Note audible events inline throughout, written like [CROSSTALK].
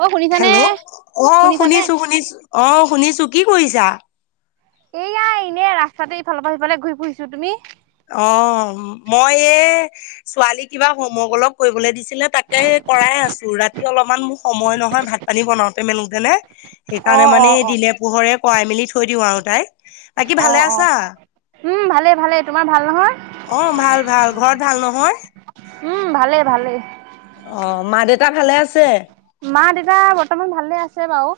অ শুনিছানে হেল্ল' অ', শুনিছানে শুনিছোঁ শুনিছোঁ অ', শুনিছোঁ কি কৰিছা? এইয়াই এনে ৰাস্তাতে ইফালৰ পৰা সিফালে ঘূৰি ফুহিছো তুমি? অ', মই এই ছোৱালী কিবা হোমৱৰ্ক অলপ কৰিবলৈ দিছে আছিলে তাকে কৰাই আছোঁ, ৰাতি অলপমান মোৰ সময় নহয় ভাত পানী বনাওতে মেলোতে নে। অ সেইকাৰণে অ মানে এই অ দিলে পোহৰে কৰাই মেলি থৈ দিওঁ আৰু তাইক। বাকী ভালে আছা? ভালেই-ভালেই, তোমাৰ ভাল নহয়? অ ভাল-ভাল, ঘৰত ভাল নহয়? উম ভালে-ভালে। অ মা দেউতা ভালে আছে? মা বৰ্তমান ভালে আছে বাৰু।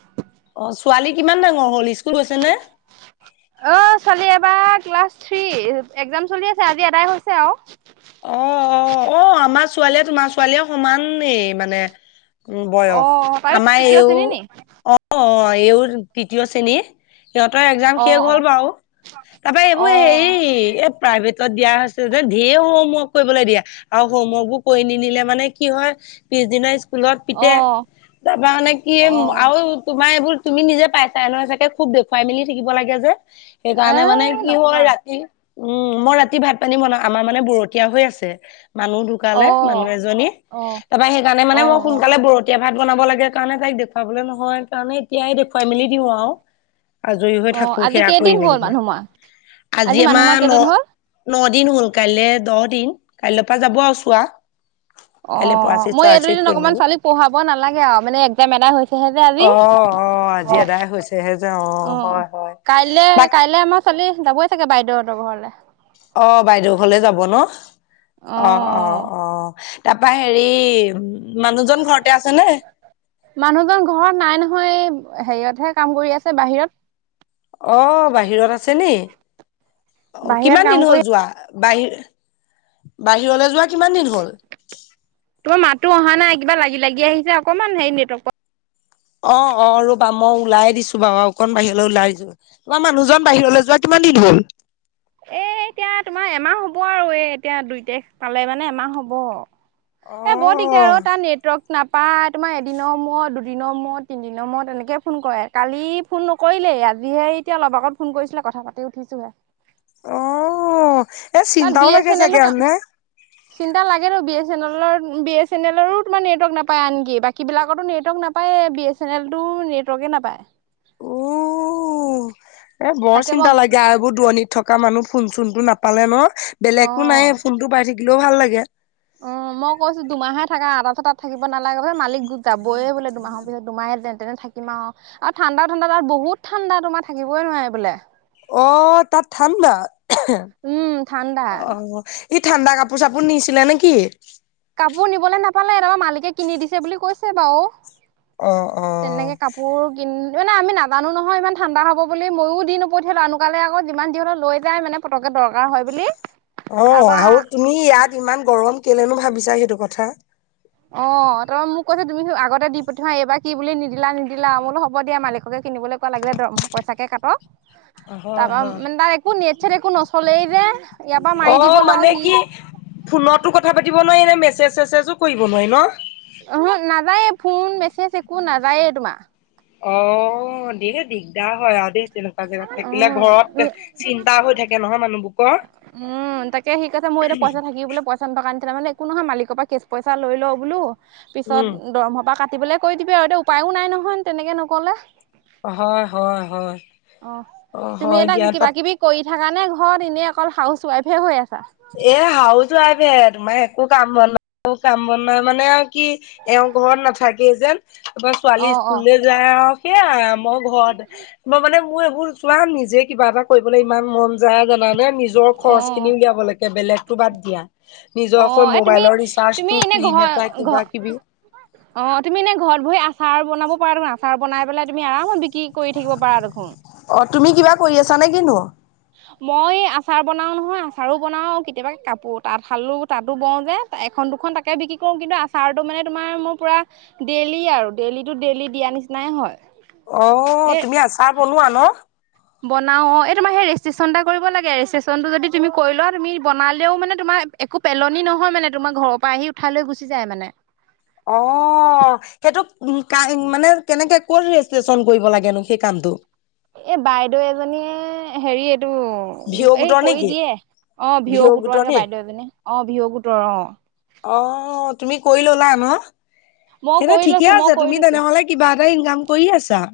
অ ছোৱালী কিমান ডাঙৰ হল স্কুল গৈছে নে অ ছোৱালী এইবাৰ ক্লাছ থ্ৰী, একজাম চলি আছে আজি এডাই হৈছে আৰু। অ', অ', অ', আমাৰ ছোৱালীয়ে তোমাৰ ছোৱালীয়ে সমান এই মানে উম, অ বয়স অ তাইও আমাৰ তৃতীয় এইওঁ শ্ৰেণী নি অ', অ' এইওঁ তৃতীয় শ্ৰেণীৰ সিহঁতৰ একজাম অ শেষ অ হল বাৰু। তাৰপৰা অ এইবোৰ হে এই প্ৰাইভেটত দিয়া হৈছে যেন ঢেৰ হম হৱৰ্ক কৰিবলৈ দিয়া আৰু হোমৱৰ্ক বো কৰি নিনিলে মানে কি হয় পিছদিনা ফুলত অ পিতে তাৰ পৰা মানে কি অ আৰু তোমাৰ এইবোৰ তুমি নিজে পাইছা নহয় চাগে খুব দেখুৱাই মেলি থাকিব লাগে যে। এ সেইকাৰণে মানে কি নকবা হয় ৰাতি উম মই ৰাতি ভাত পানী বনাওঁ, আমাৰ মানে বৰতীয়া হৈ আছে। মানুহ অ ধুকালে, মানুহ এজনী। অ অ তাৰপৰা সেইকাৰণে মানে অ মই সোনকালে বৰতীয়া ভাত বনাব লাগে কাৰণে তাইক দেখুৱাবলৈ নহয়। কাৰণে এতিয়াই দেখুৱাই মেলি দিওঁ আৰু। আজৰি হৈ অ থাকো আজি সেয়া কৰি কেইদিন মেলি হ'ল মানুহ মৰা পেলাই। আজি মানুহ মৰা আমাৰ কেইদিন হ'ল ন-ন দিন হ'ল, কাইলৈ দহ দিন। কাইৰ পৰা যাব আৰু চোৱা। কাইলৈ অ-অ পৰাচিত মই এই চৰাচিত দুদিন কৰি অকমান মেলি ছোৱালীক পঢ়াব নালাগে আৰু, মানে একজাম এটাই হৈছেহে যে আজি। অ অ আজি এদাই হৈছেহে যে, অ, হয়-হয়। কাইলে-কাইলৈ আমাৰ চোৱলি যাবই চাগে বাইদেউহঁতৰ ঘৰলৈ। অ বাইদেউ, হলে যাব ন? অ অ অ-অ-অ তাৰপা হেৰি মানুহজন ঘৰতে আছে নে মানুহজন ঘৰত নাই নহয় হেৰিয়তহে কাম কৰি আছে। বাহিৰত। অ বাহিৰত আছে নি অ বাহিৰত কিমান কাম দিন হ'ল কৰি যোৱা? বাহিৰ-বাহিৰলৈ যোৱা কিমান দিন হ'ল? তোমাৰ মাতো অহা নাই, কিবা লাগি-লাগি আহিছে, অকমান হেৰি নেটৱ অ অ ৰবা মই ওলাই দিছো বাৰু, অকণ বাহিৰলৈ ওলাই যোৱা। তোমাৰ মানুহজন বাহিৰলৈ যোৱা কিমান কিমান দিন হ'ল? এ এতিয়া তোমাৰ এমাহ হব আৰু এ এতিয়া দুই তাৰিখ পালে মানে এমাহ হ'ব। এ বৰ দিগদাৰ অ তাৰ নেটৱৰ্ক নাপায়। তোমাৰ এদিনৰ মূৰত, দুদিনৰ মূৰত, তিনিদিনৰ মূৰত, এনেকে ফোন কৰে। কালি ফোন নকৰিলে দেই আজিহে এতিয়া অলপ আগত ফোন কৰিছিলে, কথা পাতি উঠিছোহে। অ। এ তাত বি চিন্তাও এছ লাগে এন এলো চাগে আৰু কাম নে? চিন্তা লাগে ত। বি এছ এন এলৰ বি এছ এন এৰো তোমাৰ নেটৱৰ্ক নাপায় আনকি। বাকী বিলাকতো নেটৱৰ্ক নাপায় নাপায়ে। বি এছ এন এল টো নেটৱৰ্কে নাপায়। উ এ বৰ তাকে মই চিন্তা লাগে আৰু এইবোৰ দোৰনিত থকা মানুহ ফোন চোনতটো নাপালে ন। অ বেলেগতো নাই ফোন টো পাই থাকিলেও ভাল লাগে। অ মই কৈছো দুমাহে থাকা। তাৰপিছত তাত থাকিব নালাগে যে মালিক যাবইে বোলে দুমাহৰ পিছত, দুমাহে যেন তেনে থাকিম আৰু। ঠাণ্ডা-ঠাণ্ডাাত বহুত ঠাণ্ডা তোমাৰ থাকিবই নোৱাৰি বোলে। অ তাত ঠাণ্ডা। উম ঠাণ্ডা অ। সি ঠাণ্ডা কাপোৰ-চাপোৰ নিছিলে নেকি? কাপোৰ নিবলৈ নাপালে, তাৰপৰা মালিকে কিনি দিছে বুলি কৈছে বাৰু। অ', অ'। তেনেকে কাপোৰ কিন মানে আমি নাজানো নহয়, ইমান ঠাণ্ডা হ'ব বুলি। ময়ো দি নপঠিয়ালো, অকালে আকৌ যিমান যি হ'লে লৈ যায় মানে পটকে। দৰকাৰ হয় বুলি। অহ, তাৰপা আৰু তুমি ইয়াত ইমান গৰম কেলেনো ভাবিছা সেইটো কথা। অহ, তই মোক কৈছে তুমি আগতে দি পঠোৱা, এইবাৰ কি বুলি নিদিলা নিদালা। মই বোলো হ'ব দিয়া মালিককে কিনিবলৈ কোৱা লাগিলে দৰমহা পইচা তাকে কাটক হয়, তাৰপা হয়। মানে তাৰ একো নেটচ একো নচলেই যে, ইয়াৰ পৰা মাৰি অ', দিবলৈ মানে সি কি ফোনতো কথা পাতিব নোৱাৰি নে, মেছেজ চেছেজো কৰিব নোৱাৰি ন। অহ নাযায়ে ফোন, মেছেজ একো নাযায়েই তোমাৰ। অ [UNINTELLIGIBLE] দিগদাৰ হয় আৰু দে। তেনেকুৱা জেগাত থাকিলে। উম ঘৰত চিন্তা হৈ থাকে নহয় মানুহবকৰ। উম তাকে সিক কছে মই এয়া পইচা থাকিব পইচা তোৰ মানে একো নহয়। মালিকৰ পৰা কেচ পইচা লৈ লওঁ বোলো। উম, পিছত দৰমহৰ পৰা ক কাতিবলৈ কৈ দিবি আৰু, এতিয়া উপায়ো নাই নহয় তেনেকে নকলে। হয়-হয়-হয় অ তুমি এটা কিবা-কিবি কৰি থাক নে ঘৰত? এনেই অকল হাউচ ৱাইফে হৈ আছ। এ হউচ ওৱাভে। তোমাৰ একো কাম বন নাই। একো কাম বনাই মানে আৰু কি এওঁ ঘৰত নাথাকে যেন। তাৰপৰা অ ছোৱালী অ স্কুললৈ যায় আৰু সেয়া। মই ঘৰতে, মই মানে মোৰ এইবোৰ কিমাম নিজে কিবা এটা কৰিবলৈ ইমান মন যায় জানানে, নিজৰ অ খৰচখিনি উলিয়াব লাগে। বেলেগতো বাদ দিয়া। অ নিজৰকৈ এই তুমি মোবাইলৰ ৰিচাৰ্ডটো, পিন‌ এটা, কিবা-কিবি। অহ, তুমি এনেই ঘৰত বহি আচা আচাৰ বনাব পাৰা দেখোন, আচাৰ বনাই পেলাই তুমি আৰামত বিক্ৰী কৰি থাকিব পাৰা দেখোন। অ তুমি কিবা কৰি আছা নে কিনো? মই আচাৰ বনাও নহয়, আচাৰো বনাও, কেতিয়াবা কাপোৰ তাত শালো, তাতো বওঁ যে। এখন দুখন তাকে বিক্ৰী কৰো কিন্তু আচাৰো মানে তোমাৰ মোৰ পুৰা ডেইলি আৰু ডেইলিটো ডেইলি দিয়া। দিয়াৰ নিচিনায়ে হয়। অহ, এ তুমি আচাৰ বনোৱা ন। বনাও অহ, এই তোমাৰ সেই ৰেজিষ্ট্ৰেশ্যন এটা কৰিব লাগে, ৰেজিষ্ট্ৰেশ্যনটো যদি তুমি কৰি লোৱা, তুমি বনালেও মানে তোমাৰ একো পেলনি নহয় মানে, তোমাৰ ঘৰৰ পৰা আহি উঠাই লৈ গুচি যায় মানে। অহ, সেইটো কান মানে কেনেকে ক'ত ৰেজিষ্ট্ৰচন কৰিব লাগেনো সেই কামটো। এ বাইদেউ এজনীয়ে, হেৰিত [UNINTELLIGIBLE] এই গোটৰ কৰি নেকি? দিয়ে, অহ ভিও ভিঅ' গোটৰ এনেকে নি? বাইদেউ এজনী, অহ ভিও গোটৰ অহ। অহ, তুমি কৰি ললা ন, মই সেইটো কৰি ঠিকে লৈছো মই আছে কৰি তুমি লৈছো তেনেহ'লে কিবা এটা ইনকাম কৰি আছা।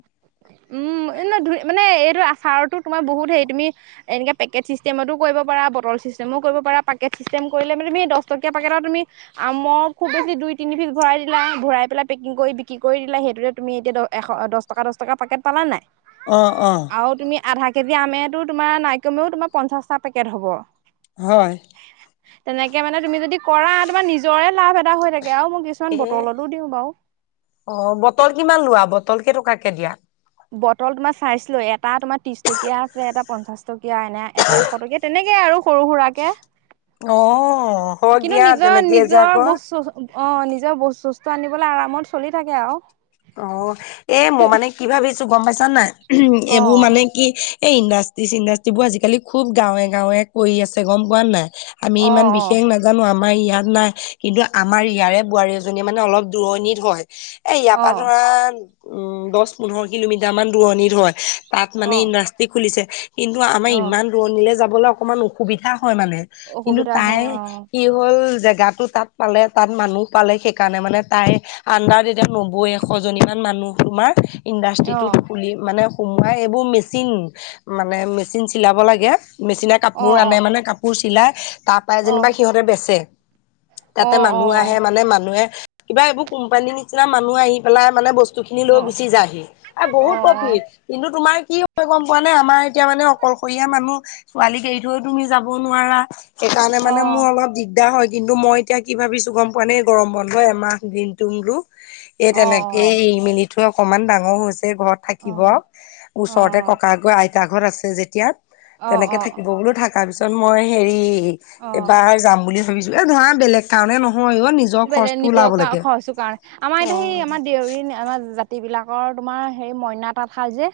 উম। এনে ধুই মানে এইটো আচাৰতো তোমাৰ বহুত হেৰি, তুমি এনেকৈ পেকেট ছিষ্টেমতো কৰিব পাৰা বটল চিষ্ট মই কৰিব পৰা, পেকেট ছিষ্টেম কৰিলে মানে সেই দহটকীয়া পেটত তুমি আমৰ খুব বেছি দুই তিনি পিছ ভৰাই ভৰাই দিলা। ভৰাই পেলাই পেকিং কৰি বিক্ৰী কৰি দিলা, সেইটোতে তুমি এতিয়া এশ, দহ টকা দহ টকা পেকেট পালা নে নাই। অহ, অহ। আৰু তুমি আধা কেজি আমেটো তোমাৰ নাই কমেও তোমাৰ পঞ্চাশটা পেকেট হ'ব। হয়। তেনেকে মানে তুমি যদি কৰা, তোমাৰ নিজৰে লাভ এটা হৈ থাকে। আৰু মই কিছুমান এ বটলতো দিওঁ বাৰু অহ, বটল কিমান লোৱা বটল কেইটকাকে দিয়া। বটল তোমাৰ চাইছ লৈ, এটা তোমাৰ ত্ৰিশ টকীয়া আছে এটা পঞ্চাশ টকা। এতিয়া এনে, এটা এশ টকীয়া তেনেকে আৰু সৰু সুৰাকে। অ হয় কিন্তু দিয়া নিজৰ তেনেকে যে নিজৰ আকৌ। বস্তু অহ, নিজৰ বস্তু চস্তু আনিবলৈ আৰামত চলি থাকে আৰু। অহ, এ মই মানে কি ভাবিছোঁ গম পাইছা নে নাই। [UNINTELLIGIBLE] অ এইবোৰ মানে কি এই ইণ্ডাষ্ট তিচ ইণ্ডাষ্ট্ৰিবোৰ আজিকালি খুব গাঁৱে গাঁৱে কৰি আছে গম পোৱা নাই? আমি অ ইমান বিশেষ অ নাজানো আমাৰ আমাৰ ইয়াত নাই কিন্তু আমাৰ ইয়াৰে বোৱাৰী এজনী মানে অলপ দূৰণিত হয়। তপ অ পৰা ধৰা উম, দশ পোন্ধৰ কিলোমিটাৰ মান দূৰণিত হয়। তাত মানে অ ইণ্ডাষ্ট্ৰি খুলিছে, কিন্তু আমাৰ অ ইমান দূৰণীলৈ যাবলৈ অকমান অসুবিধা হয় মানে, কিন্তু অসুবিধা তাই হ'ব কি হ'ল জেগাতো তাত পালে তাত মানুহ পালে সেইকাৰণে মানে তাই আডাৰ তেতিয়া নবয়ে ছজনী মান মানুহ তোমাৰ অ ইণ্ডাষ্ট্ৰিটোত খুলি মানে সোমোৱাই এইবোৰ মেচিন, মানে মেচিন চিলাব লাগে। মেচিনে অ কাপোৰ আনে অ মানে কাপোৰ চিলাই তাৰ পৰাই যেনিবা সিহঁতে বেচে, অ অ তাতে মানুহ আহে মানে মানুহে কিবা এইবোৰ কোম্পানীৰ নিচিনা মানুহ আহি পেলাই মানে বস্তু সেইখিনি অ অ লৈ গুচি যায়হি আৰু অ অ বহুত প্ৰফিট কিন্তু তোমাৰ কি হয় গম পোৱা নে, আমাৰ এতিয়া মানে অকলশৰীয়া মানুহ ছোৱালীক এৰি থৈ তুমি যাব নোৱাৰা। সেইকাৰণে অ মানে মোৰ অলপ দিগদাৰ হয়। কিন্তু মই এতিয়া কি ভাবিছোঁ গম পোৱা নে গৰমত। এ এমাহ দিনতো মোৰো, এই অ অ তেনেকে এৰি মেলি থৈ অকনমান ডাঙৰ হৈছে। ঘৰত অ থাকিব ওচৰতে অ ক'কা গৈ আইতা ঘৰত আছে যেতিয়া তেনেকে অ অ থাকিব বোলো থাকা পিছত, মই হেৰি অ এবাৰ যাম বুলি ভাবিছোঁ, এই ধৰা বেলেগ কাৰণে নহয় অ নিজৰ বেলে খৰচটো ওলাব নিজৰ লাগে। খচো কাৰণ আমাৰ সেই আমাৰ অ দেউৰী আমাৰ জাতি বিলাকৰ তোমাৰ সেই মইনা তাঁতশাল যে।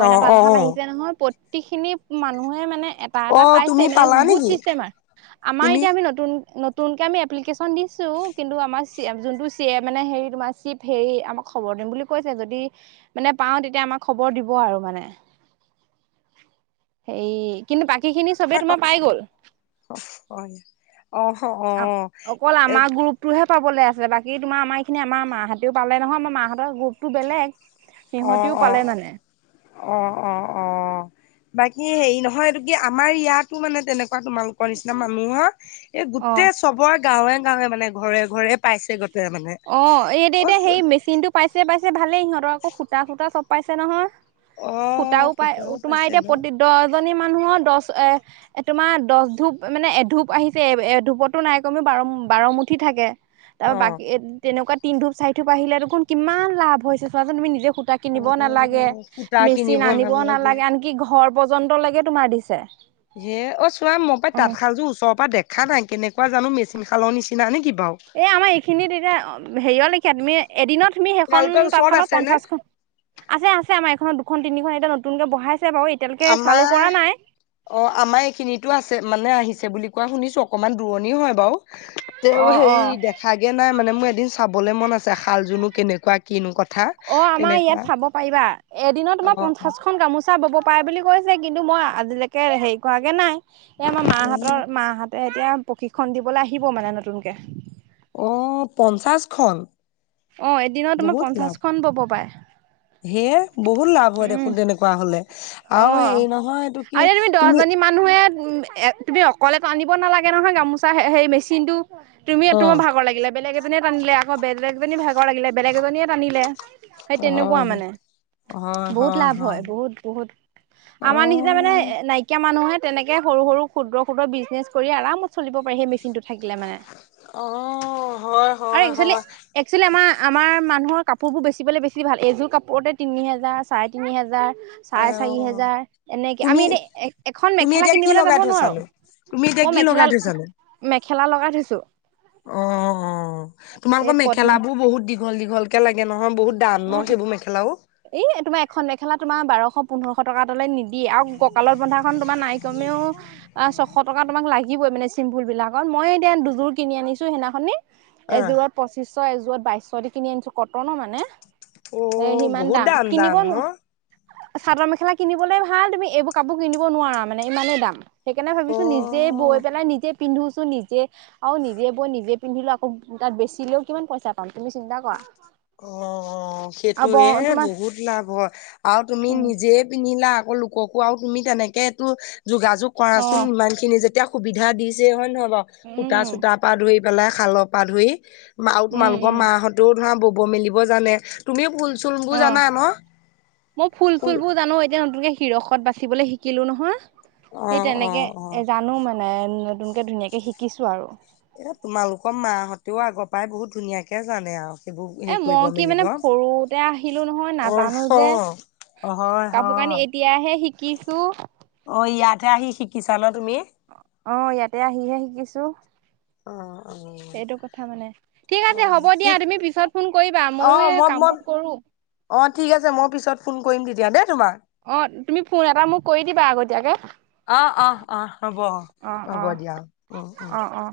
মইনা অ তাঁতশাল আহিছে নহয়, প্ৰতি খিনি মানুহে মানে এটা অ এটা তুমি পাইছে মানে পালা গুড নেকি ছিষ্টেমাৰ আমাৰ তুমি এতিয়া আমি নতুন নতুনকে আমি এপ্লিকেশ্যন দি ছো কিন্তু আমাৰ চিএফ যোনটো চি এ মানে হে তোমাৰ চিপ হেৰি, আমাক খবৰ দিম বুলি কৈছে যদি মানে পাওঁ তেতিয়া আমাক খবৰ দিব আৰু মানে। [INAUDIBLE] সেই কিন্তু বাকী খিনি চবেই তোমাৰ পাই গল। হয় অহ অ অকল এ আমাৰ গ্ৰোপটোহে পাবলে আছে বাকী তোমাৰ আমাৰ এইখিনি আমাৰ মা হঁতেও পালে নহয় আমাৰ মাহঁতৰ গ্ৰোপটো বেলেগ। অ', সিহঁতিও পালে অ', মানে। অ', অ', অ', বাকী হেৰি নহয় এইটো কি আমাৰ ইয়াতো মানে তেনেকুৱা তোমালোকৰ নিচিনা মানুহৰ এই গোটেই অ', চবৰ গাঁৱে গাঁৱে মানে ঘৰে ঘৰে পাইছে গৈ অ', এই দে এতিয়া সেই মেচিন টো পাইছে পাইছে ভালেই ইিহঁতৰ আকৌ সূতা চূতা চব পাইছে নহয়। অ সূতাও পায় তোমাৰ পাইছে এতিয়া ন প্ৰতি দশজনী মানুহৰ দশ এ তোমাৰ দশ ধূপ মানে এ ধূপ আহিছে এ এ ধূপতো নাই কমেও বাৰ বাৰমুঠি থাকে অ তাৰ বাকী তেনেকুৱা তিন ধুপ চাই থুপ আহিলে দেখোন কিমান লাভ হৈছে চোৱাচোন তুমি নিজে সূতা অ কিনিব নালাগে, সূতা মেচিন কিনিব আনিব নালাগে আনকি ঘৰ পৰ্যন্তলৈকে তোমাৰ দিছে। হে অ, চোৱা মই পাই অ'। তাঁতশালযোৰ ওচৰৰ পৰা দেখা নাই কেনেকুৱা জানো মেচিন খালৰ নিচিনা নিকি? এই আমাৰ এইখিনিত এতিয়া হেৰিয় লখীয়া তুমি এদিনত তুমি সেইখন তোমালোকৰ ওচৰত তাঁতশালত আছে নে পঞ্চাছখন আছে আছে আমাৰ এখনত দুখন তিনিখন এতিয়া নতুনকে বঢ়াই আমাৰ অ, আমাৰ এইখিনিতো আছে মানে আহিছে বুলি কোৱা শুনিছো অকমান দূৰণি হয় বাৰু অ তেওঁ অ হেৰি দেখাই দিয়া নাই মানে মোৰ এদিন চাবলে মন আছে শাল জোনো কেনেকুৱা কিনো কথা অ', আমাৰ তেনেকুৱা ইয়াত চাব পাৰিবা এদিনত অ তোমাৰ অ পঞ্চাশখন গামোচা বব পায় বুলি কৈছে কিন্তু মই আজিলৈকে হেৰি কৰাগে নাই। এ আমাৰ মা অ হঁতৰ মাহঁতে এতিয়া প্ৰশিক্ষণ দিবলৈ আহিব মানে নতুনকে। অ', পঞ্চাশখন? অ' এদিনত তোমাৰ বহুত লাভ পঞ্চাছখন বব পাৰে। সেয়ে বহুত লাভ হয় উম, দেখোন তেনেকুৱা হলে আৰু অ', হেৰি নহয় এইটো কি আৰু এতি তুমি দশজনী মানুহে তুমি অকলে টানিব নালাগে নহয় গামোচা সেই মেচিনটো তুমি অ তোমাৰ ভাগৰ লাগিলে বেলেগ এজনীয়ে টানিলে আকৌ বেলেগ এজনীৰ ভাগৰ লাগিলে, বেলেগ এজনীয়ে টানিলে। সেই হয় তেনেকুৱা হয় মানে বহুত লাভ হয় বহুত বহুত অ'। আমাৰ নিচিনা মানে নাইকিয়া মানুহে তেনেকে সৰু সৰু ক্ষুদ্ৰ ক্ষুদ্ৰ বিজনেছ কৰি আৰাম চলিব পাৰি সেই মেচিনটো থাকিলে মানে। অ', হয়, আৰু হয়, একচুৱেলি হয়। একচুৱেলি আমাৰ - আমাৰ মানুহৰ কাপোৰবোৰ বেচি পলৈ বেছি ভাল, এযোৰ কাপোৰতে তিনি হেজাৰ চাৰে তিনি হেজাৰ হয় চাৰে চাৰি অ', হেজাৰ এনেকে তুমি আমি এতি এখন তুমি মেখেলা এতিয়া কি কিনিবলৈ যাব লগাই নোৱাৰো। থৈছানো? তুমি এতিয়া মই কি লগাই থৈছানো? মেখেলা-মেখেলা লগাই থৈছো। অ', অ', এই তোমালোকৰ পদ্মি মেখেলা বোৰ বহুত দীঘল দীঘল একে লাগে নহয় বহুত ডাম ন' সেইবোৰ মেখেলাও? এ তোমাৰ এখন মেখেলা তোমাৰ বাৰশ পোন্ধৰশ টকা তলে নিদিয়ে আৰু কঁকালত বন্ধাখন তোমাৰ নাই কমেও আ, ছশ টকা তোমাক লাগিবই মানে চিম্পুল বিলাকত, মই এতিয়া দুযোৰ কিনি আনিছোঁ সেইদিনাখনি। অ', এযোৰত পঁচিছশ এযোৰত বাইশ দি কিনি আনিছোঁ কটনৰ মানে। অ', বহুত দাম কনিব দাম নো ন'? চাদৰ মেখেলা কিনিবলৈ ভাল তুমি এইবোৰ কাপোৰ কিনিব নোৱাৰা মানে ইমানেই দাম, সেইকাৰণে ভাবিছো নিজে এই অ'। বৈ পেলাই নিজে পিন্ধোছো নিজে আৰু নিজে বৈ নিজে পিন্ধিলোঁ আকৌ তাত বেচিলেও কিমান পইচা পাম। তুমি চিন্তা কৰা অ', অ', আৰু ব সেইটোয়ে তোমাৰ বহুত লাভ হয় আৰু তুমি উম নিজে পিন্ধিলা আকৌ লোককো আৰু তুমি তেনেকে এইটো যোগাযোগ অ কৰাচোন ইমান খিনি যেতিয়া সুবিধা দিছে হয় নহয় বাৰু উম সূতা চূতাৰ পৰা ধৰি পেলাই শালৰ পৰা ধৰি আৰু উম তোমালোকৰ উম মা হঁতেও ধৰা বব মেলিব জানে তুমিও ভুল অ', মই ফুল ফুল বোৰ জানো এতিয়া নতুনকে চিৰষত বাচিবলৈ শিকিলোঁ নহয়, এই অ', তেনেকে অ', অ', জানো মানে। নাই নতুনকে ধুনীয়াকে শিকিছো আৰু। এ তোমালোকৰ মাহঁতেও আগৰ পৰাই বহুত ধুনীয়াকে জানে আৰু। সেইবোৰ এ হেৰি কৰিব মই কি মেলিব মানে সৰুতে আহিলোঁ নহয় অ', নাজানো যে। হয় কাপোৰ হয় কানি এতিয়াহে শিকিছো অ' ইয়াতহে আহি শিকিছা ন তুমি? অ', ইয়াতে আহিহে শিকিছো। অ', অ', সেইটো কথা মানে ঠিক আছে অ', হ'ব দিয়া ঠিক তুমি পিছত ফোন কৰিবা মইও অ', এই মই কাম মই বোৰ কৰো। অ', ঠিক আছে মই পিছত ফোন কৰিম তেতিয়া দেই তোমাক। অ', তুমি ফোন এটা মোক কৰি দিবা আগতীয়াকে। অ', অ', অ', হ'ব অ হ'ব অ দিয়া উম, উম, অ অ